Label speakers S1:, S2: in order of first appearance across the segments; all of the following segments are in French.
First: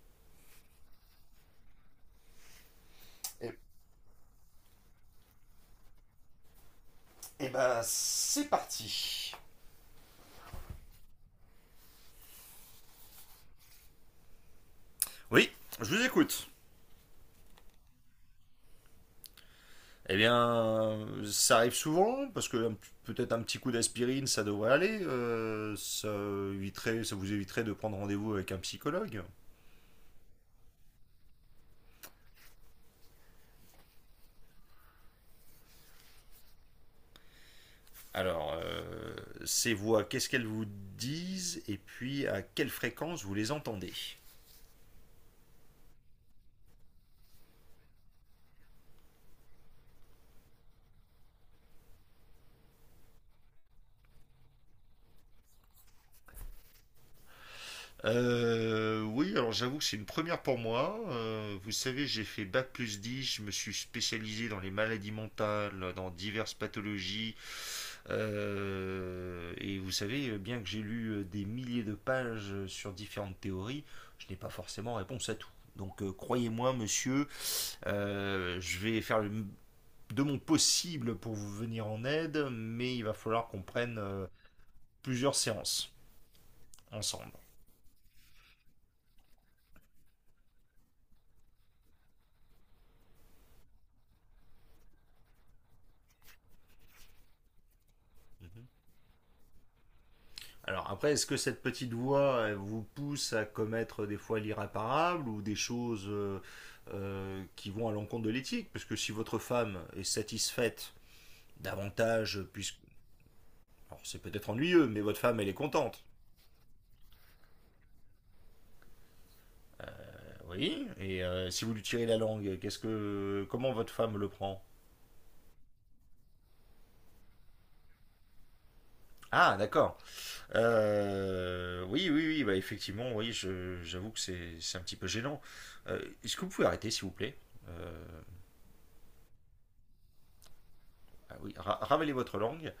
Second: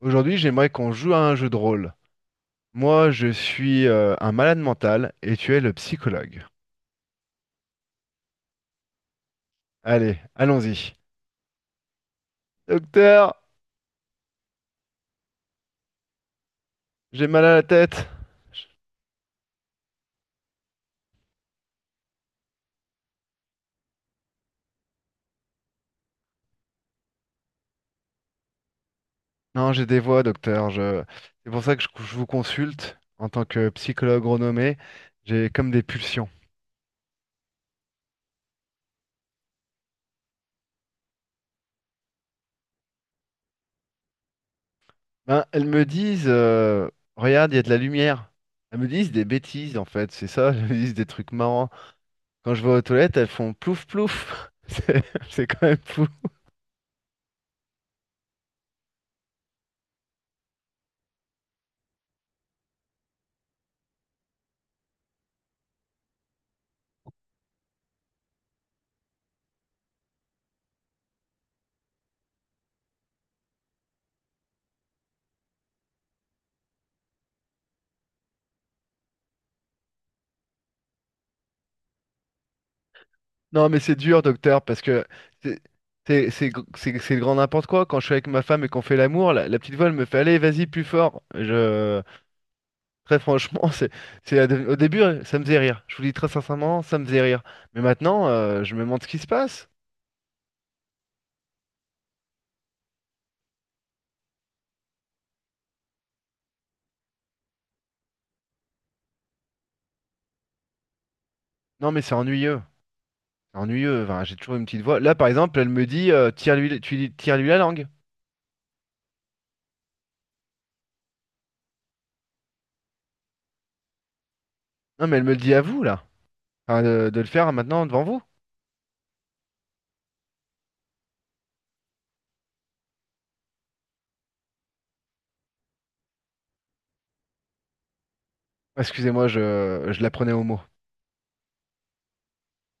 S1: Aujourd'hui, j'aimerais qu'on joue à un jeu de rôle. Moi, je
S2: Et,
S1: suis un malade mental et tu es le psychologue.
S2: et ben, c'est parti.
S1: Allez, allons-y. Docteur,
S2: Oui, je vous écoute.
S1: j'ai mal à la tête.
S2: Eh bien, ça arrive souvent, parce que peut-être un petit coup d'aspirine, ça devrait aller. Ça vous éviterait de prendre rendez-vous avec un psychologue.
S1: Non, j'ai des voix, docteur. Je... C'est pour ça que je vous consulte en tant que psychologue renommé. J'ai comme des pulsions.
S2: Alors, ces voix, qu'est-ce qu'elles vous disent et puis à quelle fréquence vous les entendez?
S1: Ben, elles me disent, regarde, il y a de la lumière. Elles me disent des bêtises, en fait, c'est ça. Elles me disent des trucs marrants. Quand je vais aux toilettes, elles font plouf plouf. C'est quand même fou.
S2: Oui, alors j'avoue que c'est une première pour moi. Vous savez, j'ai fait Bac plus 10, je me suis spécialisé dans les maladies mentales, dans diverses pathologies. Et vous savez, bien que j'ai lu des milliers de pages sur différentes théories, je n'ai pas forcément réponse à tout. Donc croyez-moi, monsieur, je vais faire le de mon possible pour vous venir en aide, mais il va falloir qu'on
S1: Non, mais c'est
S2: prenne
S1: dur, docteur, parce que
S2: plusieurs
S1: c'est
S2: séances
S1: c'est le
S2: ensemble.
S1: grand n'importe quoi. Quand je suis avec ma femme et qu'on fait l'amour, la petite voix, elle me fait, allez, vas-y, plus fort. Je... Très franchement, c'est, au début, ça me faisait rire. Je vous dis très sincèrement, ça me faisait rire. Mais maintenant, je me demande ce qui se passe.
S2: Alors après, est-ce que cette petite voix elle vous pousse à commettre des fois l'irréparable ou des choses qui vont à l'encontre de l'éthique? Parce que si votre femme est satisfaite
S1: Non, mais c'est
S2: davantage,
S1: ennuyeux.
S2: puisque
S1: C'est ennuyeux.
S2: c'est
S1: Enfin, j'ai
S2: peut-être
S1: toujours une petite
S2: ennuyeux,
S1: voix.
S2: mais
S1: Là,
S2: votre
S1: par
S2: femme elle est
S1: exemple, elle me
S2: contente.
S1: dit, tire-lui la langue.
S2: Oui. Et si vous lui tirez la langue, qu'est-ce que comment votre femme le prend?
S1: Non, mais elle me le dit à vous, là. Enfin, de le faire maintenant devant vous.
S2: Ah, d'accord. Oui, oui, oui, bah effectivement, oui, j'avoue que c'est un petit peu gênant. Est-ce que vous pouvez arrêter s'il vous plaît? Euh,
S1: Excusez-moi, je la prenais au mot.
S2: ah oui, ravalez votre langue.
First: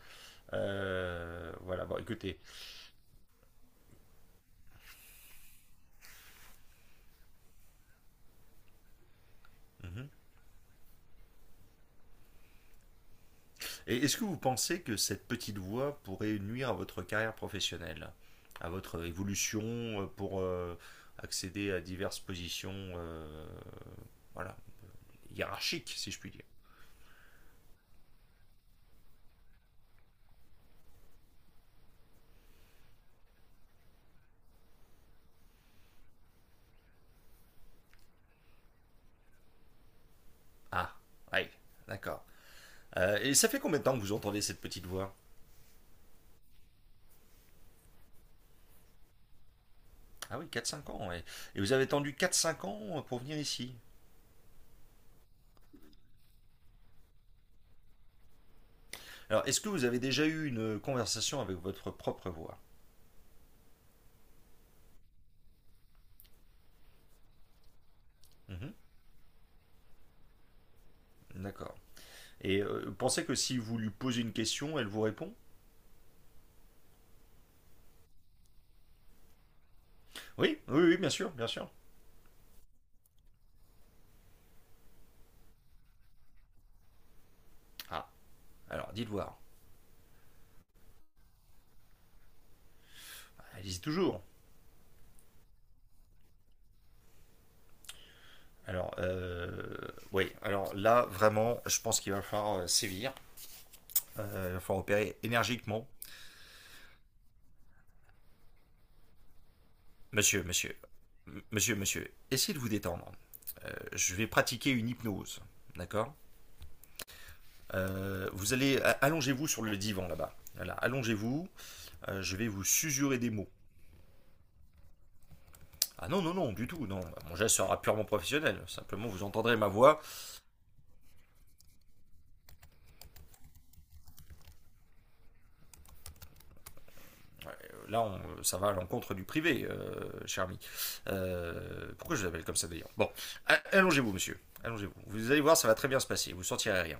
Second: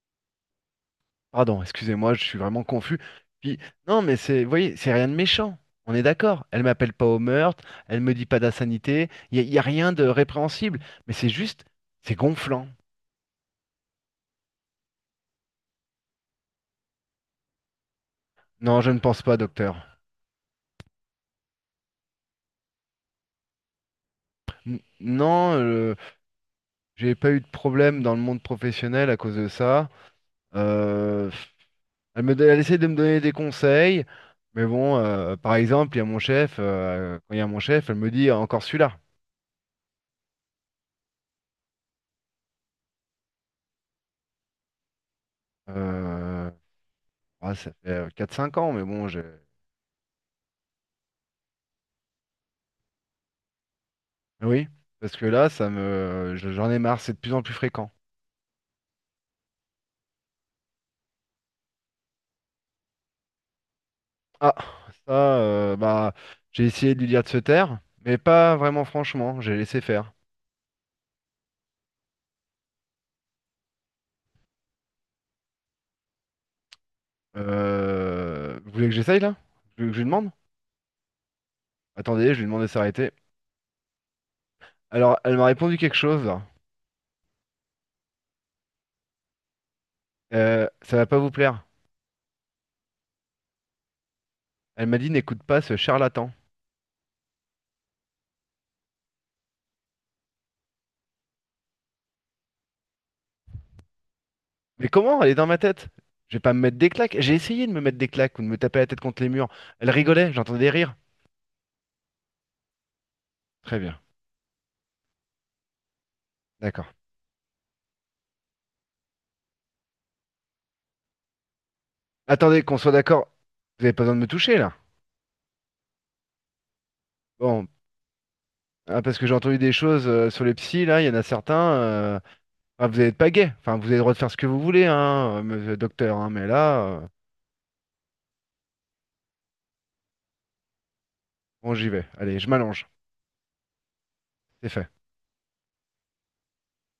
S2: Euh,
S1: Pardon,
S2: voilà, bon,
S1: excusez-moi, je suis
S2: écoutez.
S1: vraiment confus. Puis, non, mais c'est, vous voyez, c'est rien de méchant. On est d'accord. Elle m'appelle pas au meurtre, elle me dit pas d'insanité, il y, a y a rien de
S2: Mm-hmm.
S1: répréhensible. Mais c'est juste, c'est gonflant.
S2: Et est-ce que vous pensez que cette petite voix pourrait nuire à votre carrière professionnelle, à
S1: Non, je ne
S2: votre
S1: pense pas,
S2: évolution,
S1: docteur.
S2: pour accéder à diverses positions, voilà,
S1: N- non,
S2: hiérarchiques,
S1: euh,
S2: si je puis dire?
S1: j'ai pas eu de problème dans le monde professionnel à cause de ça. Euh, elle elle essaie de me donner des conseils, mais bon, par exemple, il y a mon chef, quand il y a mon chef, elle me dit encore celui-là.
S2: Ah, oui, d'accord. Et ça fait combien de temps que vous entendez cette petite voix?
S1: Euh, ah, ça fait 4-5 ans, mais bon, j'ai.
S2: Ah, oui, 4-5 ans, ouais. Et vous avez attendu 4-5 ans pour venir ici.
S1: Oui, parce que là, j'en ai marre, c'est de plus en plus fréquent.
S2: Alors, est-ce que vous avez déjà eu une conversation avec votre propre voix?
S1: Ah, ça, bah, j'ai essayé de lui dire de se taire, mais pas
S2: Mhm.
S1: vraiment franchement, j'ai laissé faire.
S2: D'accord. Et pensez que si vous lui posez une question, elle vous répond?
S1: Vous voulez que j'essaye là? Vous voulez que je lui demande?
S2: Oui, oui, oui, bien sûr, bien sûr.
S1: Attendez, je lui demande de s'arrêter. Alors, elle m'a répondu quelque chose.
S2: Ah, alors dites voir.
S1: Ça va pas vous plaire.
S2: Allez-y toujours.
S1: Elle m'a dit, n'écoute pas ce charlatan.
S2: Alors, oui, alors là, vraiment, je pense qu'il va falloir sévir. Il va falloir
S1: Mais
S2: opérer
S1: comment? Elle est dans ma
S2: énergiquement.
S1: tête. Je vais pas me mettre des claques. J'ai essayé de me mettre des claques ou de me taper la tête contre les murs. Elle rigolait,
S2: Monsieur,
S1: j'entendais des
S2: monsieur,
S1: rires.
S2: monsieur, monsieur, essayez de vous détendre. Euh,
S1: Très bien,
S2: je vais pratiquer une hypnose, d'accord?
S1: d'accord.
S2: Allongez-vous sur le divan là-bas. Voilà, allongez-vous. Je vais
S1: Attendez,
S2: vous
S1: qu'on soit
S2: susurrer
S1: d'accord.
S2: des mots.
S1: Vous avez pas besoin de me toucher là.
S2: Ah, non, non, non, du tout, non. Mon geste
S1: Bon,
S2: sera purement professionnel.
S1: ah,
S2: Simplement,
S1: parce
S2: vous
S1: que j'ai
S2: entendrez
S1: entendu
S2: ma
S1: des
S2: voix.
S1: choses sur les psys, là, il y en a certains. Ah, vous n'êtes pas gay. Enfin, vous avez le droit de faire ce que vous voulez, hein, monsieur le docteur, hein, mais là,
S2: Ouais. Là, ça va à l'encontre du privé, cher ami.
S1: bon, j'y
S2: Euh,
S1: vais.
S2: pourquoi je vous
S1: Allez,
S2: appelle
S1: je
S2: comme ça
S1: m'allonge.
S2: d'ailleurs? Bon, allongez-vous, monsieur.
S1: C'est fait.
S2: Allongez-vous. Vous allez voir, ça va très bien se passer. Vous ne sentirez rien.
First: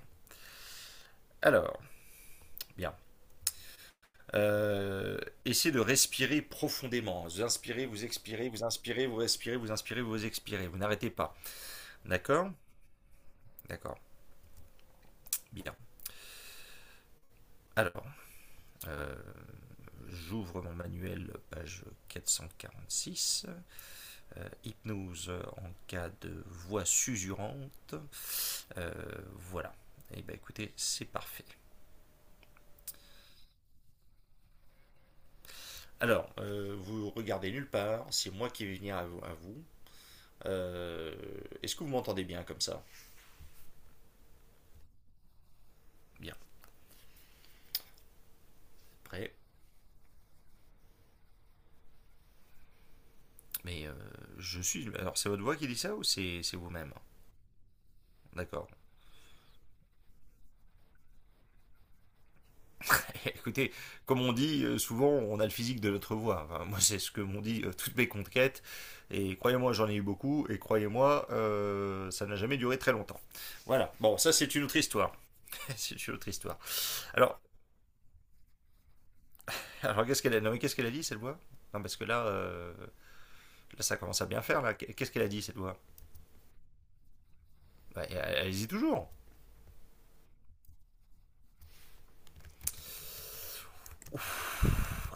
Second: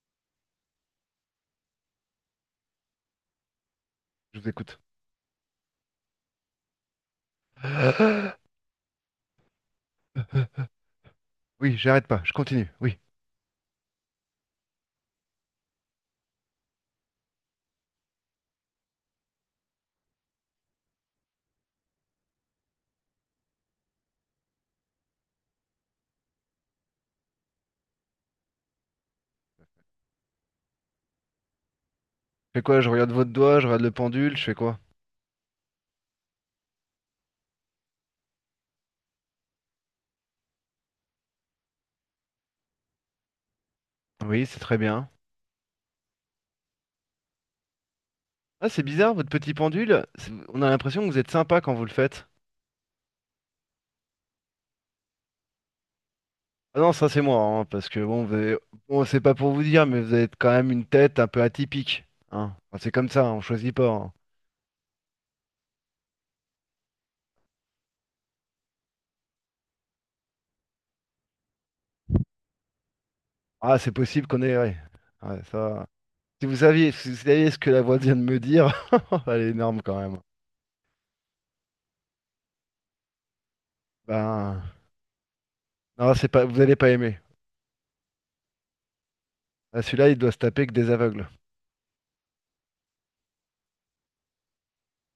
S2: Alors, bien.
S1: Je vous écoute.
S2: Euh, essayez de respirer profondément. Vous inspirez, vous expirez, vous inspirez, vous respirez, vous inspirez, vous expirez. Vous n'arrêtez pas.
S1: Oui, j'arrête pas, je
S2: D'accord.
S1: continue. Oui.
S2: D'accord. Bien. Alors, euh, j'ouvre mon manuel, page 446. Hypnose en cas de voix susurrante. Euh, voilà. Et bah écoutez, c'est parfait.
S1: Je fais quoi? Je regarde votre doigt, je regarde le pendule, je fais quoi?
S2: Alors, vous regardez nulle part, c'est moi qui vais venir à vous. À vous. Euh, Est-ce que vous m'entendez bien comme ça?
S1: Oui, c'est très bien.
S2: Bien,
S1: Ah, c'est bizarre, votre
S2: prêt.
S1: petit pendule, on a l'impression que vous êtes sympa quand vous le faites.
S2: Mais je suis. Alors, c'est votre voix qui dit ça ou c'est
S1: Ah non,
S2: vous-même?
S1: ça c'est moi, hein, parce que bon,
S2: D'accord.
S1: bon, c'est pas pour vous dire, mais vous avez quand même une tête un peu atypique. Hein. Enfin, c'est comme ça, on
S2: Écoutez,
S1: choisit pas. Hein.
S2: comme on dit souvent, on a le physique de notre voix. Enfin, moi, c'est ce que m'ont dit toutes mes conquêtes. Et croyez-moi, j'en ai eu beaucoup. Et croyez-moi, ça n'a jamais duré très longtemps.
S1: Ah, c'est
S2: Voilà. Bon,
S1: possible
S2: ça,
S1: qu'on
S2: c'est
S1: ait.
S2: une
S1: Ouais.
S2: autre histoire.
S1: Ouais, ça...
S2: C'est une autre
S1: Si vous
S2: histoire.
S1: saviez, si vous
S2: Alors,
S1: saviez ce que la voix vient de me dire, elle est énorme quand même.
S2: Non, mais qu'est-ce qu'elle a dit cette voix? Non, parce que là, là ça commence à bien faire
S1: Ben,
S2: là. Qu'est-ce qu'elle a dit cette voix?
S1: non, c'est pas, vous allez pas aimer.
S2: Bah, elle hésite toujours.
S1: Ah, celui-là, il doit se taper que des aveugles.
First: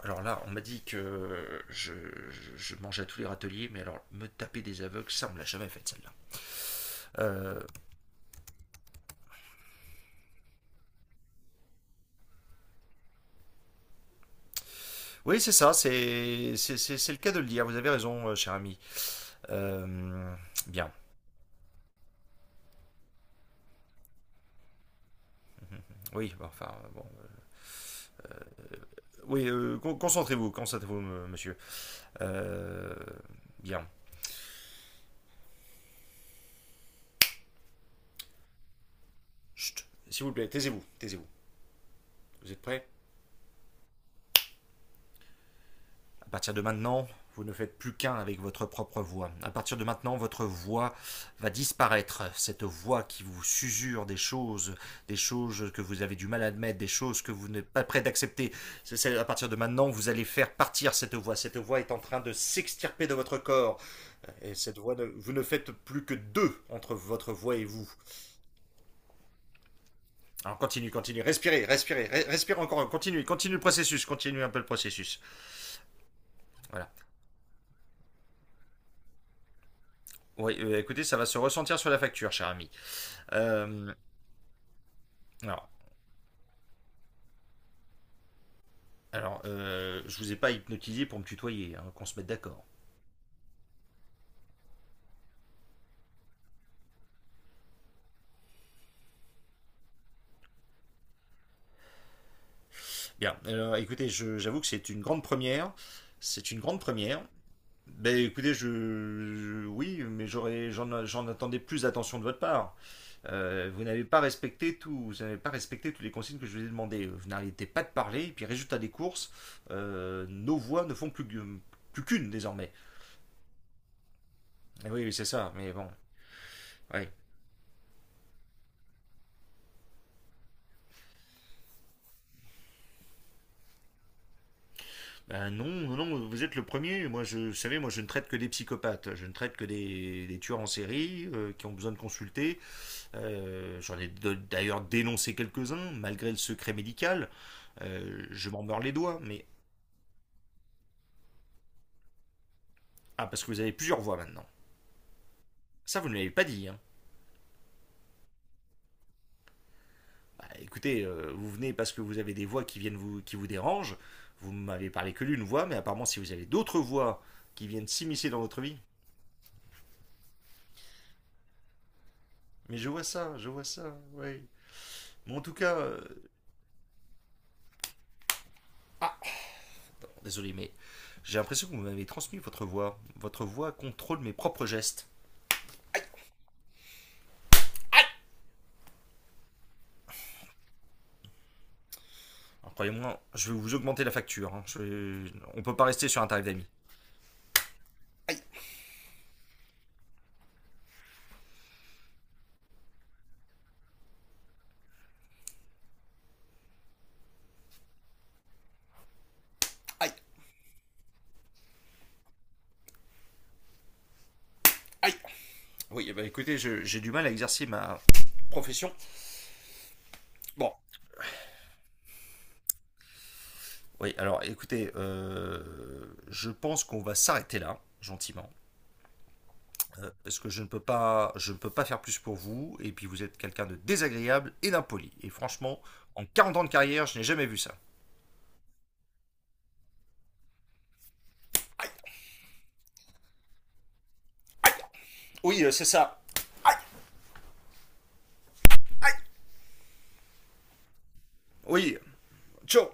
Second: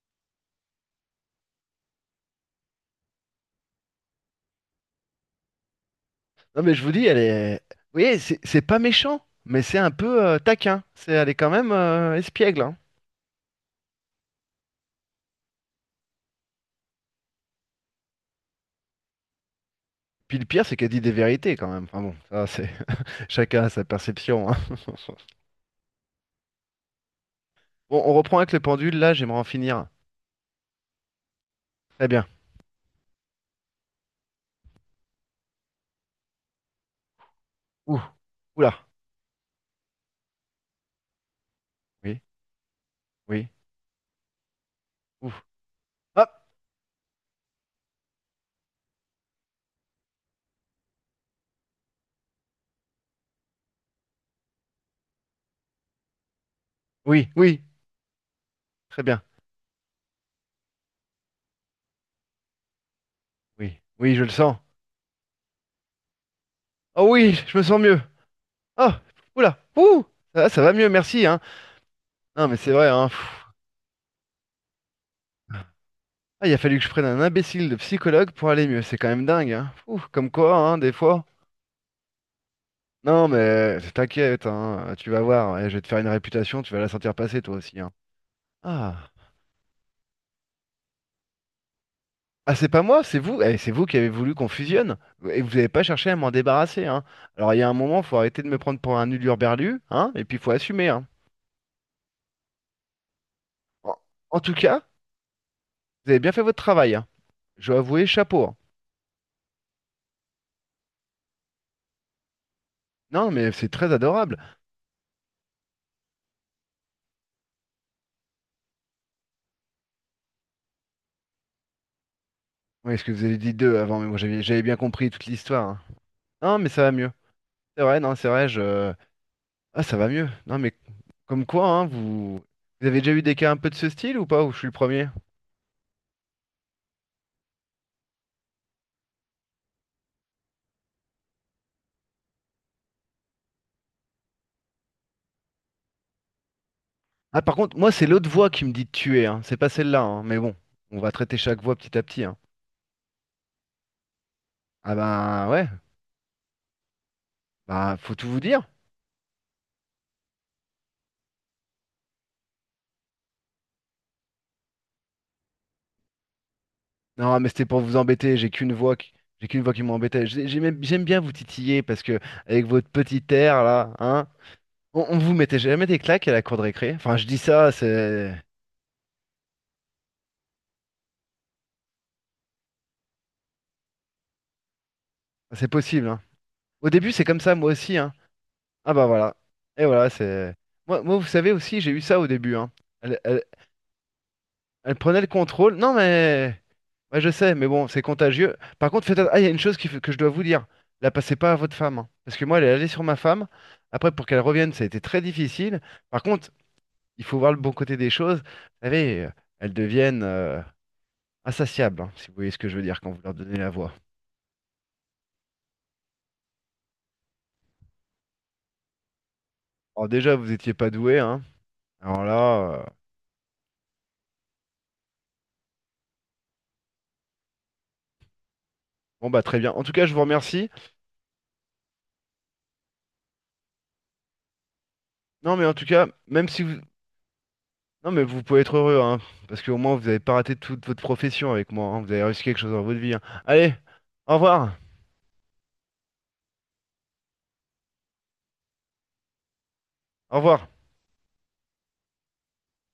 S2: Alors là, on m'a dit que je mangeais à tous les râteliers, mais alors me taper des aveugles, ça on me l'a jamais fait celle-là.
S1: Non, mais je vous dis, elle est.
S2: Euh,
S1: Vous voyez, c'est pas méchant, mais c'est un peu taquin. Elle est quand même espiègle. Hein.
S2: oui, c'est ça, c'est le cas de le dire. Vous avez raison, cher ami. Euh,
S1: Puis le pire, c'est qu'elle
S2: bien.
S1: dit des vérités quand même. Enfin bon, ça, c'est chacun a sa perception. Hein.
S2: Oui, bon, enfin bon.
S1: Bon, on reprend avec le pendule. Là, j'aimerais en
S2: Oui,
S1: finir.
S2: concentrez-vous, concentrez-vous, monsieur.
S1: Très bien.
S2: Euh, bien.
S1: Ouh, oula.
S2: Chut. S'il vous plaît, taisez-vous, taisez-vous.
S1: Oui,
S2: Vous êtes prêts?
S1: oui, ouh. Ah,
S2: À partir de maintenant, vous ne faites plus qu'un avec votre propre voix. À partir de maintenant, votre voix va disparaître. Cette voix qui vous susure des choses que vous avez du mal à admettre, des choses
S1: oui,
S2: que vous
S1: oui.
S2: n'êtes pas prêt d'accepter.
S1: Très bien.
S2: À partir de maintenant, vous allez faire partir cette voix. Cette voix est en train de s'extirper de votre
S1: Oui,
S2: corps.
S1: oui, je le
S2: Et
S1: sens.
S2: cette voix, vous ne faites plus que deux entre
S1: Oh
S2: votre
S1: oui,
S2: voix
S1: je me
S2: et
S1: sens
S2: vous.
S1: mieux. Oh, oula, ouh, ça,
S2: Alors,
S1: ça va mieux,
S2: continue, continue.
S1: merci, hein.
S2: Respirez, respirez,
S1: Non, mais
S2: respirez
S1: c'est
S2: encore.
S1: vrai, hein.
S2: Continue,
S1: pfff.
S2: continue le processus. Continue un peu le processus.
S1: Ah, il a fallu que je
S2: Voilà.
S1: prenne un imbécile de psychologue pour aller mieux, c'est quand même dingue, hein. Ouh, comme quoi,
S2: Oui,
S1: hein, des
S2: écoutez, ça
S1: fois.
S2: va se ressentir sur la facture, cher ami.
S1: Non, mais
S2: Euh,
S1: t'inquiète, hein, tu vas voir, ouais,
S2: alors,
S1: je vais te faire une réputation, tu vas la sentir passer toi aussi, hein. Ah,
S2: alors, je vous ai pas hypnotisé pour me tutoyer, hein, qu'on se mette
S1: ah,
S2: d'accord.
S1: c'est pas moi, c'est vous, eh, c'est vous qui avez voulu qu'on fusionne, et vous n'avez pas cherché à m'en débarrasser, hein. Alors il y a un moment, faut arrêter de me prendre pour un hurluberlu, hein, et puis faut assumer, hein.
S2: Bien, alors,
S1: En,
S2: écoutez,
S1: en tout
S2: j'avoue que
S1: cas,
S2: c'est une grande première.
S1: vous avez bien fait
S2: C'est une
S1: votre
S2: grande
S1: travail, hein.
S2: première.
S1: Je dois avouer,
S2: Ben
S1: chapeau.
S2: écoutez,
S1: Hein.
S2: oui, mais j'en attendais plus d'attention de votre part.
S1: Non, mais c'est
S2: Euh, vous
S1: très
S2: n'avez pas
S1: adorable.
S2: respecté tout, vous n'avez pas respecté toutes les consignes que je vous ai demandées. Vous n'arrêtez pas de parler, et puis résultat des courses, nos voix ne font plus, plus qu'une désormais.
S1: Oui, est-ce que vous avez dit deux avant, mais moi j'avais bien
S2: Eh, oui,
S1: compris
S2: oui,
S1: toute
S2: c'est ça,
S1: l'histoire.
S2: mais
S1: Hein.
S2: bon,
S1: Non, mais ça va
S2: oui.
S1: mieux. C'est vrai, non, c'est vrai, je... Ah, ça va mieux. Non, mais comme quoi, hein, vous... Vous avez déjà eu des cas un peu de ce style ou pas, ou je suis le premier?
S2: Ben, non, non, vous êtes le premier. Vous savez, moi, je ne traite que des psychopathes. Je ne traite que des tueurs en série, qui ont besoin de consulter. J'en ai d'ailleurs dénoncé quelques-uns, malgré le secret médical.
S1: Ah, par contre, moi, c'est
S2: Euh,
S1: l'autre voix
S2: je
S1: qui
S2: m'en
S1: me
S2: mords
S1: dit de
S2: les doigts,
S1: tuer, hein.
S2: mais.
S1: C'est pas celle-là, hein. Mais bon, on va traiter chaque voix petit à petit, hein.
S2: Ah, parce que vous avez plusieurs voix maintenant.
S1: Ah bah, ouais,
S2: Ça, vous ne l'avez pas dit, hein.
S1: bah, faut tout vous dire.
S2: Bah, écoutez, vous venez parce que vous avez des voix qui vous dérangent. Vous m'avez parlé que d'une voix, mais apparemment, si vous avez d'autres voix
S1: Non, mais c'était
S2: qui
S1: pour
S2: viennent
S1: vous
S2: s'immiscer
S1: embêter,
S2: dans
S1: j'ai
S2: votre
S1: qu'une
S2: vie.
S1: voix qui... J'ai qu'une voix qui m'embêtait. J'aime bien vous titiller parce que avec
S2: Mais
S1: votre petit
S2: je
S1: air
S2: vois
S1: là,
S2: ça,
S1: hein,
S2: oui.
S1: On vous
S2: Mais en tout
S1: mettait
S2: cas.
S1: jamais des claques à la cour de récré? Enfin, je dis ça, c'est
S2: Ah, désolé, mais j'ai l'impression que vous m'avez transmis votre voix. Votre voix contrôle mes propres gestes.
S1: c'est possible, hein. Au début, c'est comme ça, moi aussi, hein. Ah bah voilà. Et voilà, c'est. Moi, vous savez aussi, j'ai eu ça au début, hein.
S2: Alors,
S1: Elle,
S2: croyez-moi,
S1: elle-
S2: je vais vous augmenter la facture, hein.
S1: elle prenait le
S2: On
S1: contrôle.
S2: peut pas
S1: Non,
S2: rester sur un tarif
S1: mais.
S2: d'amis.
S1: Ouais, je sais, mais bon, c'est
S2: Aïe,
S1: contagieux. Par contre, Ah, il y a une chose que je dois vous dire. La passez pas à votre femme, hein. Parce que moi, elle est allée sur ma femme. Après, pour qu'elle revienne, ça a été très difficile. Par contre, il faut voir le bon côté des choses. Vous savez, elles
S2: aïe,
S1: deviennent insatiables, hein, si vous voyez ce que je veux dire quand vous leur donnez la voix.
S2: aïe. Oui, bah écoutez, j'ai du mal à exercer ma profession.
S1: Alors déjà, vous
S2: Bon.
S1: n'étiez pas doué, hein. Alors là,
S2: Oui, alors écoutez, je pense qu'on va s'arrêter là, gentiment,
S1: bon bah très bien. En tout cas, je vous
S2: parce que je ne
S1: remercie.
S2: peux pas, je ne peux pas faire plus pour vous. Et puis vous êtes quelqu'un de désagréable et d'impoli. Et
S1: Non, mais en
S2: franchement,
S1: tout cas,
S2: en
S1: même
S2: 40
S1: si
S2: ans de
S1: vous,
S2: carrière, je n'ai jamais vu ça.
S1: non mais vous pouvez être heureux, hein, parce qu'au moins vous avez pas raté toute votre profession avec moi. Hein. Vous avez réussi quelque chose dans votre vie. Hein. Allez, au revoir,
S2: Oui, c'est ça. Aïe.
S1: au revoir.
S2: Oui. Ciao.